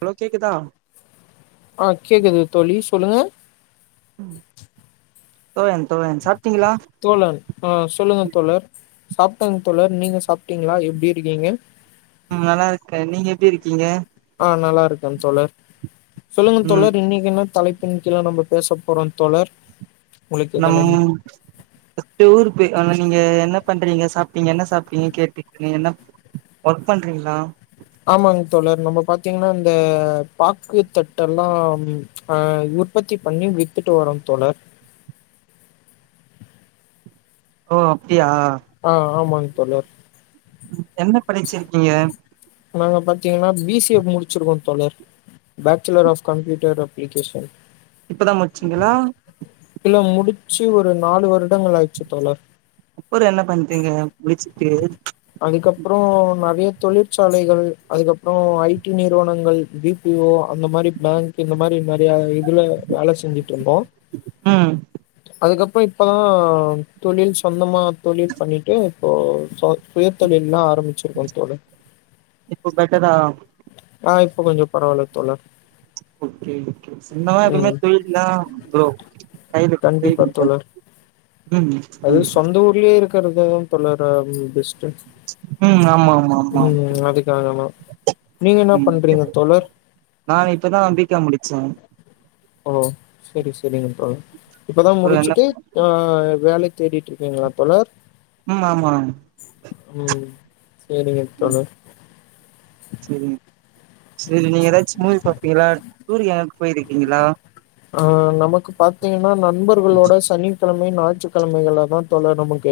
Hello கேக்குதா ஆ கேட்குது தோழி சொல்லுங்க தோழன் தோழன் சாப் தோழன் ஆஹ் சொல்லுங்க தோழர் சாப்டேம் தோழர்நீங்க சாப்பிட்டீங்களா எப்படி இருக்கீங்க உம் நல்லா இருக்கேன் நீங்க எப்படி இருக்கீங்க ஆ நல்லா இருக்கேன்னு தோழர் சொல்லுங்க ம் தோழர் இன்னைக்கு என்ன தலைப்பணிக்கெல்லாம் நம்ம பேச போறம் தோழர் உங்களுக்கு நம் எதனும் [unintelligible] நீங்க என்ன பண்றீங்க சாப்பீங்க என்ன சாப்பீங்க கேட்டீங்க என்ன ஒர்க் பண்றீங்களா ஆமாங்க தோழர் நம்ம பாத்தீங்கன்னா இந்த பாக்குத்தட்ட எல்லாம் அஹ் உற்பத்தி பண்ணி வித்துட்டு வரோங்க தோழர் ஹ ஆஹ் ஆமாங்க தலர் என்ன படிச்சிருக்கீங்க நாங்கள் பார்த்தீங்கன்னா பிசிஎ முடிச்சிருக்கோம் தொடர் பேச்சலர் ஆஃப் கம்ப்யூட்டர் அப்ளிகேஷன் இப்பதான் மச்சிங்களா முடிச்சு ஒரு நாலு வருட ஆச்சு தொடர் அப்புறோ என்ன பண்றீங்க முடிச்சுட்டு அதுக்கப்புறம் நிறைய தொழிற்சாலைகள் அதுக்கப்புறம் ஐடி நிறுவனங்கள் பபிஓ அந்த மாதிரி பேங்க் இந்த மாதிரி நிறைய இதுல வேலை செஞ்சுட்டு இருந்தோம் ம் அதுக்கப்புறம் இப்போதான் தொழில் சொந்தமா தொழில் பண்ணிட்டு இப்போ சுய தொொழில் எல்லாம் ஆரம்பிச்சிருக்கோம் தொழில் இப்போ பெட்டதா ஆஹ் இப்போ கொஞ்சம் பரவில்ல தோலர் சொன்னா எப்பவுமே தொழில் தான்ரோம் கண்டிப்பா தோழர் கண்டப்பா பல்ட ம் ஆமா ஆமா உம் அதுக்காகமா உம் நான் இப்பதான்ம்பிக்க முடிச்சேன் ஆ ஓ சரி சரிங்க ப இப்பதான் அப்புறோ என்ன முடிச்சுட்டு ஆஹ வேலைக்கு தேடிட்ருக்கீங்களா தோழர் ம் ஆமா உம் சேரிங்கத்தோழர் சேரி சேரி நீங்க எதாச்சு மூவி பாப்பீங்களா டூருக்கெ போயிருக்கீங்களா ஆ நமக்கு பாத்தீங்கனா ந ண்பர்களோட சனி கெழமையு ஞாயிற்றுக்கெழமைகள்லதா தோழர் நமக்கு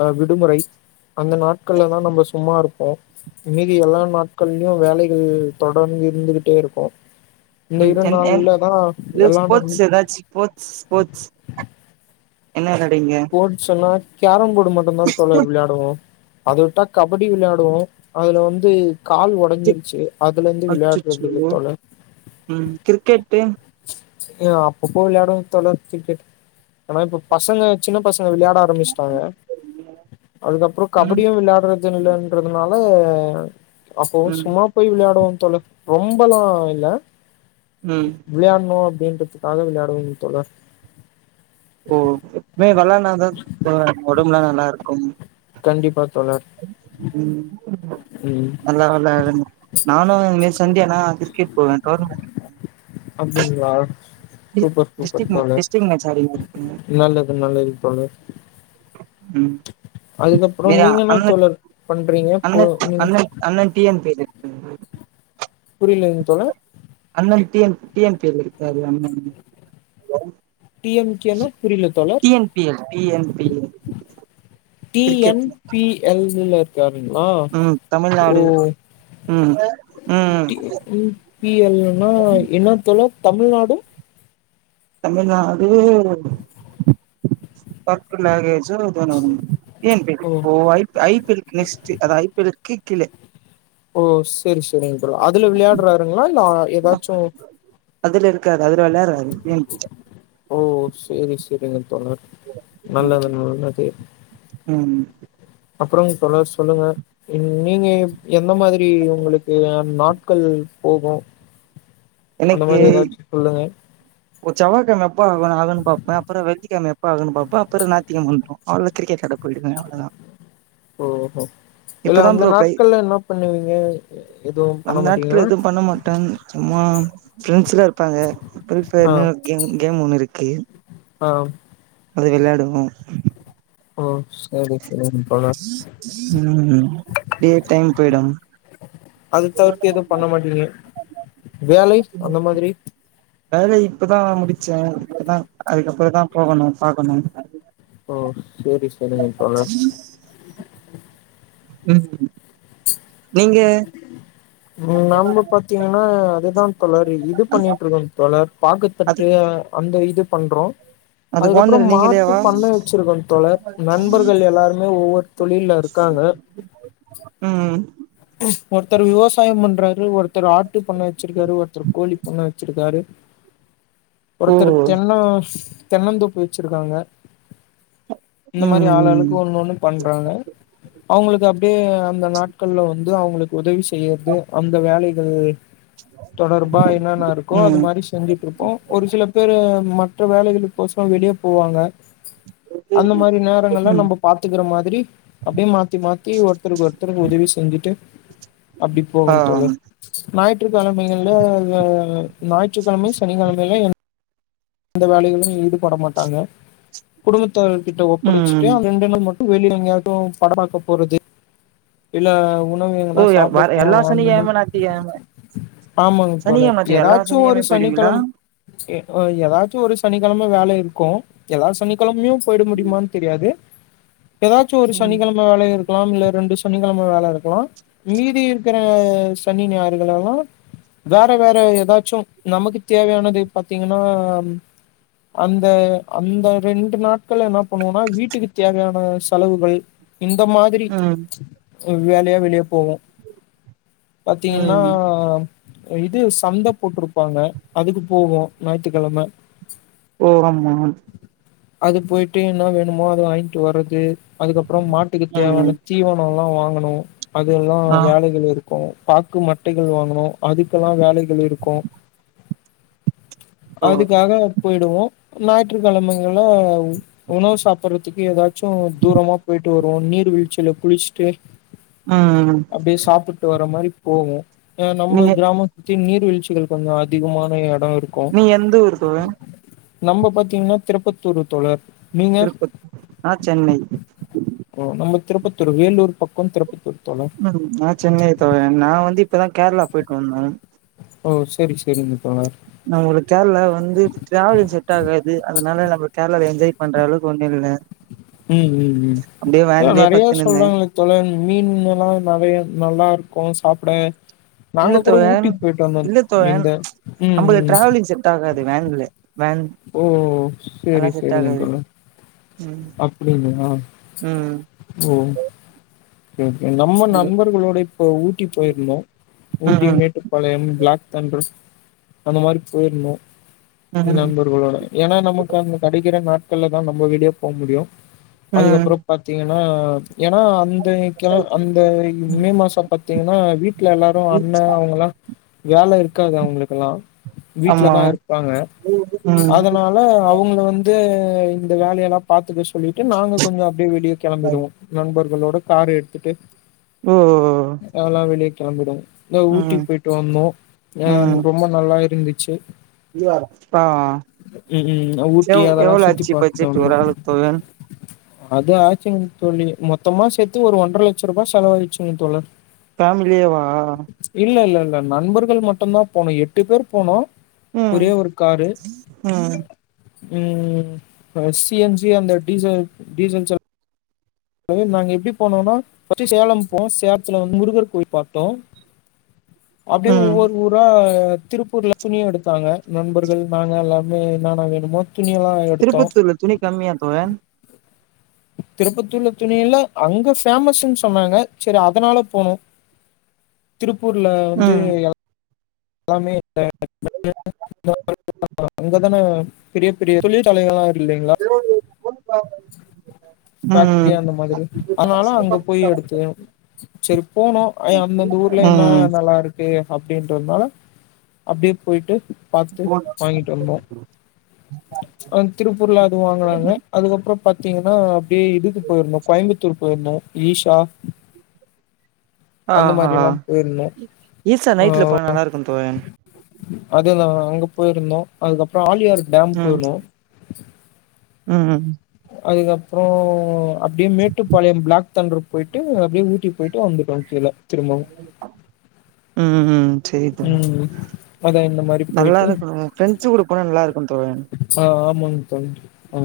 அ விடுமுறை அந்த நாட்கள்ல தா நம்ம சும்மா இருப்போ மீதி எல்லா நாட்கள்லயு வேலைகள் தொடர்ந்து இருந்துகிட்டே இருக்கு இந்த ம் இரு என் என் நாள்ல தா எல்லா நண் ஸ்போர்ட்ஸ் எதாச்சு போட்ஸ் ஸ்போர்ட்ஸ் என்ன [unintelligible] ஸ்போட்ஸுன்னா கேரம்போ டு மட்டுந்தா தோழர் விளாடுவோ அத விட்டா கபடி விளாடுவோ அதுல வந்து கால் சி ஒடஞ்சிருச்சு அதுலெந்து விளையாட்றதில்ல அச்சச்சோ தோழர் ம் கிரிக்கெட்டு ஏ அப்பப்போ விளையாடுவோ தோழர் கிரிக்கெட் ஏனா இப்ப பசங்க சின்ன பசங் க விளையாட ஆரமிச்ட்டாங்க அதுக்கப்பறொ ம் கபடியு விளாட்றதில்லன்றதுனால [unintelligible] அப்போ ம் சும்மா போய் விளையாடுவோ தோழர் ரொம்பல்லா இல்ல உம் யாட்ணு அப்டின்றதுக்காக விளையாடுவெங்க தோழர் ஓ எப்மே வெளான்னாதா தோழர் ஒடம்புல்லா நல்லா இரு க்கும் கண்டிப்பா தோழர் உம் ம் நல்லா வெளாடுங்க நானு மிஸ் சன்டே அனா கிரிக்கெட் போவே டோர்னமெண்ட் அப்டிங்களா சூப்பர் சூப்பர் டிஸ்ட்ரிக் தோழர் டிஸ்ட்ரிக் மேட்ச் ஆடினு இருப்பே நல்லது நல்லது தோழர் ம் அதுக்கப்புறோ எங்க நீங்க என்ன அண்ண தோழர் பண்றீங்க பு அண்ண ம் அண்ண அண்ண டி எம் [unintelligible] ம் புரியலங்க தோழர் அண்ணன் T N T N P இருக்காரு அண்ணண் ஹலோ டி எம் கேன புரியிலத் தோழர் P L T N P L T N கிரிக்கெட்ல பி எல் இல்ல இருக்காரு அப்படிங்களா ம் ஓ தமிழ்நாடு ம் ம் டி என் பி எல் னா என்னத் தோழர் தமிழ்நாடு தமிழ்நாடு பக்கு நக [unintelligible] டி ஏன் பி எல் ஓ இப்போ I P I P L க்கு நெக்ஸ்ட் அது ஐ பி எல க்கு கிலே ஓ சேரி சேரிங்கப்ரோ அதுல விளையாடுறாருங்களா இல்ல ஏதச்சும் அதுல இருக்கா அதுல விளையாடுறாரு உம் ஓ செரி செரிங்க தோழர் நல்லதன் நல்லதன் தே உம் அப்பறம் தோழர் சொல்லுங்க நீங்க எந்த மாதிரி உங்களுக்கு நாட்கள் போகும் எனக்கி ஒரு செவ்வாக்கிழமை எப்ப ஆக ஆகணும் பார்பேன் அப்புறம் வெள்ளிக்கிழமை எப்ப பாக்கணு பாப் அப்ப பாத்துரு நாத்தியகிழம வந்துரு அவ்ளோ கிரிக்ஆட போய்டுவ அவ்வளதான் ஓ ஓ இல்ல அந்த ப்ரோ பிரை நாட்கள்ல என்ன பண்ணுவீங்க எதுவும் அந்த பண்ண மாட்டீங்களா ப்ரெண்ட்ஸ்லாம் இருப்பாங்க ஆ பீப்ஃபயர்ன்னு கேம் கேம் ஒண்ணு இருக்கு ஆ அது விளயாடுவோம் ஓ சு உம் இப்டியே டைம் போயிடும் அது தவிர்த்து எதுவும் பண்ண மாட்டிங்கல வேலை அந்த மாதிரி வேலை இப்பதான் முடிச்சன் அப்பதான் அதுக்கப்பறம் தான் போகணும் பாக்கணும் ஓஸ் சேரி சேரிங்க தோழர் ஹம் நீங்க உம் நாம்ம பாத்தீங்கன்னா அதுதான் தொளர் இது பண்ணிட்டு இருக்கோம் தொளர் அது பாக்குத்தட்டு அந்த இது பண்றோம் அதுக்கு அதுக்கப்பறம் ஓனர் மாட்டு நீங்களேவா பண்ணை வச்சிருக்கும் தோழர் நண்பர்கள் எல்லாருமே ஒவ்வொரு தொழில்ல இருக்காங்க ம் ஒருத்தர் விவசாயம் பண்றாரு ஒருத்தர் ஆத் ட்டுப் பண்ண வச்சிருக்காரு ஒருத்தர் கோழிப் பண்ண வச்சிருக்காரு ஓ ஒருத்தர் தின்னோஸ் தென்னந்தோப்பு வச்சிருக்காங்க இந்த மாரி ம் ஆள் ஆளுக்கு ஒண்ணு ஒண்ணு பண்றாங்க அவுங்களுக்கு அப்டியே அந்த நாட்கள்ல வந்து ஏதோ அவங்களுக்கு உதவி செய்யற்றது அந்த வேலைக்கு உம் தொடர்பா என்னென்ன இருக்கோ ம் அது ம் மாதிரி செஞ்சுட்டு இருப்போம் ஒரு சில பேரு மற்ற வேலைகளுக்கு போசோ வெளியே போவாங்க அந்த மாதிரி நேரங்கள் எல்லாம் ம் நம்ம பாத்துக்கிற மாதிரி அப்படியே மாத்தி மாத்தி ஒருத்தருக்கு ஒருத்தருக்கு உதவி செஞ்சுட்டு அப்படி ஆ போகன்னு தோலு ஞாயிற்றுக்கிழமைகள்ல ஞாயிற்றுக்கிழமை சனிக்கிழமையல்ல அந்த வேலைகளும் ஈடு பட மாட்டாங்க குடும்பத்து ர்கிட்ட ஒப்படைச்சுட்டு ம் [unintelligible] வெள எங்கயாதும் படம்மாக்க போறது ஓ இல்ல வ எல்லா சாப்பிடுப்பம் சனிக்கெழம ஞாயித்துக்கெழம ஆமாங்க தோழ சனிக்கெழம ஞாயித்துக்கெழம எல்லா ஏதாச்சும் ஒரு சனிக்கெழமையு போயிடுவீங்களா சனிக்கிழமை ஆ ஏதாச்சும் ஒரு சனிக்கிழமை வேலை இருக்கும் ஏதாவது சனிக்கிழமையும் போயிட முடியுமான்னு தெரியாது ஏதாச்சும் ஒரு ம் சனிக்கிழமை வேலைய இருக்கு க்கலாம் இல்ல ரெண்டு சனிக்கிழமை வேலை எ இருக்கலாம் மீதி இருக்கிற சனி ஞார்கள் எல்லாம் வேற வேற ஏதாச்சும் நமக்கு தேவையானது பாத்தீங்கன்னா அந்த அந்த ரெண்டு நாட்கள்ன பண்ணுவோனா வீட்டுக்கு தேவையான செலவுகள் இந்த மாதிரி ம் இவ வேலையா வெளிய போவும் பாத்தீங்கன்னா ம் இது சந்த போட்டிருப்பாங்க அதுக்கு போகும் ந ஏ,,,,,, த்து கிழம ஓ ஆமா அது போய்ட்டு என்ன வேணுமோ அது வாங்கிட்டு ம்ம்ம்மீஓ. அதுக்கப்புறம் மாட்டுக்கு ம் தேவையான தீவனம் [unintelligible] வாங்கணும் அது எல்லாம் ஆ வேலைகள் இருக்கும் பாக்கு மட்டைகள் வாங்குனோம் அதுக்கெல்லாம் வேலை [unintelligible] இருக்கும் ஓ அதுக்காக போயிடுவோம் ஞாயிற்றுக்கிழமங்கல உணவு சாப்பிடுறதுக்கு ஏதாச்சும் தூரமா போயிட்டு வருவோம் நீர் வீழ்ச்சியில குளிச்சுட்டு ஹம் இது வர மாரி போகும் ஆஹ நம்ம கிராம தி நீர்வீழ்ச்சிகள் கொஞ்சம் அதிகமான இடம் இருக்கும் தோழா நம்ம பாத்தீங்கன்னா திருப்பத்தூர் தோழர் நீங்க திருப்பத் நா சென்னை திருபத்தூர் வேலூர் பக்கம் திருப்பத்தூர் தோழர் ம் நான் சென்னை தன் நான் வந்து இப்பதான் கேரளா போயிட்டு வந்தேன் ஓ சரி சரிங்க தோழர் நம்மளுக்கு கேரளா வந்து டிராவலிங் செட் ஆகாது அதனால நம்ம கேரளால என்ஜாய் பண்ற அளவுக்கு ஒண்ணும் இல்ல உம் உம் உம் அப்டியே ஏ வேன்லயே நெறய பத்துன்னு இருந்தே சொல்றாங்களே தோழர் மீன் எல்லாம் நெறய நல்லா இருக் கும் சாப்பிட இல்ல நாங்க கூட தோழன் ஊட்டிக்கு போயிட்டு வந்தோம். இல்ல தோழன் இந்த ம், நம்மளுக்கு ம். டிராவலிங் செட் ஆகாது வேன்ல வேன் ஓ அதெல்லா செரி செட் செரிங் ஆகாது தோழர் ம் அப்டின்னா ம் ஓ ஓகேநம்ம ம் நண்பர்களோட இப்போ ஊட்டி போயிருந்தோம் ஊட்டி மேட்டுப்பாளையம் பிளாக் தண்டர்ஸ் அது மாரி போயிருந்தோம் ம் ம் நண்பர்களோட ஏன்னா நமக்கு அந்த கடைக்கிற நாள் மக்கள் தான் நம்ம வீடியோ போ முடியும் ம் அதுக்கப்பறம் பாத்தீங்கன்னா ஆஹ் ஏன்னா அந்த மே மாசம் பாத்தீங்கன்னா வீட்ல எல்லாரும் அண்ணன் அவுங்க எல்லாம் வேலை இருக்காத அவுங்களுக்கெல்லாம் ஆமா வீட்லதான் இருப்பாங்க அதனால அவுங்க வந்து இந்த வேலையெல்லாம் பாத்து விஷ் சொல்லிட்டு நாங்க கொஞ்சம் அப்டியே வெளியே ம் கெளம்பிடுவோம் நண்பர்கள் களோட காரு எடுத்திட்டு ஓ அதல்லாம் வெளி கெளம்பிடுவோம் ஊட்டி ம் போய்டு வந்தோம் ஆஹ் ரொம்ப நல்லா இருந்து ச்சு ஆஹ் ம் ம் ஊட்டி அதெல்லா எவ்ளோ சுத்தி ஆச்சு பாத்துட்டு பட்ஜெட்டு வந்தோ ஓரு ஆளுக் போக அது ஆச்சுங்க தோழி மொத்தமா சேத் ஒரு ஒன்றரை லட்சம் ரூபாய செலவகிச்சுங்க தோழர் ஃபேமிலியேவா இல்ல, இல்ல நண்பர்கள் மட்டும்தான் போனும் எட்டு பேர் போனோம் உம் ஒரே உம் உம் சிஎன்சி அந்த டீசல் டீசல் செலவு ஆக நாங்க எப்டி போனம்னா பர்ஸ்ட் சேலம் போம் சேலத்துல வந்து முருகர் கோவில் பாத்தோம் அப்டியே ம் ஒவ்வொரு ஊரா திருப்பூர்ல துணிய எடுத்தாங்க நண்பர்கள் நாங்க எல்லாமே என்னன்ன வேணுமோ துணியெல்லாம் எடுத்தோம். திருப்பத்தூர்ல துணி கம்மியா தோழர் திருப்பத்தூர்ல துணியில அங்க பேமஸ்ன்னு சொன்னாங்க செரி அதனால போனும் திரு திருப்பூர்ல வந்து ம் எல்லாமே அங்கதான பெரிய பெரிய தொழிற்சாலைகள் ஃபேக்டரி அந்த ம் மாரி அதனால அங்க போய் எடுத்து சரி போனோம் அந்தந்த ஊர்ல என்ன ம் நல்லா இருக்கு அப்படின்றதுனால அப்டியே போய்டு பாத்து வாங்கிட்டு வந்தோம் திருப்பூர்ல அது வாங்குனாங்க அதுக்கப்புறம் பத்து பாத்தீங்கன்னா அப்டியே இதுக்கு போயிருந்தும் கோயம்புத்தூர் போயிருந்தோம் ஈஷா அந்த மாரில்லா ஆஹ்ஹ் போயிருந்தோ ஈசா நைட்ல போனன் நல்லா இருக்கும் தோழர் அதேதான் அங்க போயிருந்தோம் அதுக்கப்புறம் ஆலியார் டேம் போனோம் உம்ம் அதுக்கப்புறம் அப்படியே மேட்டுப்பாளையம் பிளாக் தண்டற போயிட்டு அப்படியே ஊட்டி போயிட்டு வந்துட்டோம் கீழே உம் உம் சேரி தோழர் ம் அதா இந்த மாரி நல்லா போயிட்டு இருக்கும் ப்ரெண்ட்ஸ் கூட போனா நல்லா இருக்கும் தோழன் ம த ஆ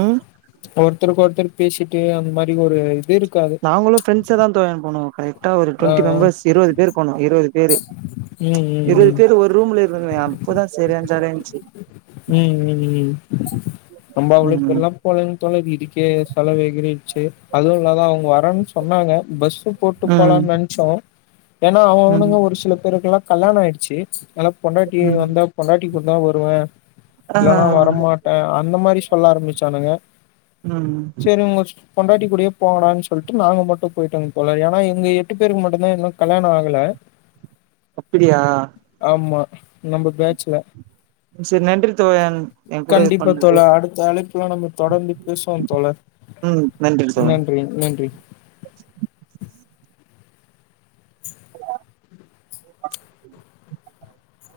ஆஹ ஒருத்தருக்கு ஒருத்தருக்கு பேசிட்டு அந்த மாதிரி ஒரு இது இருக் நாங்களும் ஃபிரெண்ட்ஸ தான் தோழன் போனோம் கரெக்டா ஒரு ஆ டுவெண்ட்டி மெம்பர்ஸ் இருபது பேர் போனோம் இருபது பேரு ம் இருபது ம் பேரு ஒரு ரூம்ல இரு அப்போதான் சரியானா ஜாலி இருந்துச்சு ம் ம் ம் ம் நம்ம உம் அவ்ளோக்கெல்லா போலங்க தோழர் இதுக்கே செலவுஎகிறிச்சே அதுவும் இல்லாத அவங்க வரன்னு சொன்னாங்க பஸ்ச் போட்டு ம் போலான்னு நினைச்சோம் ஏன்னா அவனுங்க ம் ஒரு சில பேருக்கல்லாம் கல்யாணம் ஆயிடுச்சு நல்லா பொண்டாட்டி ம் வந்தா பொண்டாட்டி கூட தான் வருவேன் ஆ இல்லனவரமாட்டேன் அந்த மாதிரி சொல்ல ஆரம்பிச்சானுங்க ஆஹ் சரி உங்க பொண்டாட்டி கூடே போகலான்னு சொல்லிட்டு நாங்க மட்டும் போயிட்டாங்க போல ஏன்னா எங்க எட்டு பேருக்கு மட்டும்தான் இன்னும் கல்யாணம் ஆகல அப்படியா ஆமா நம்ம பேக் சரி நன்றி தோழன் என் கூட இது கண்டிப்பா பண்ணது தோழா அடுத்த அழைப்புல நம்ம தொடர்ந்து பேசுவோ தோழா ம் தோழன் நன்றி நன்றி [inaudible]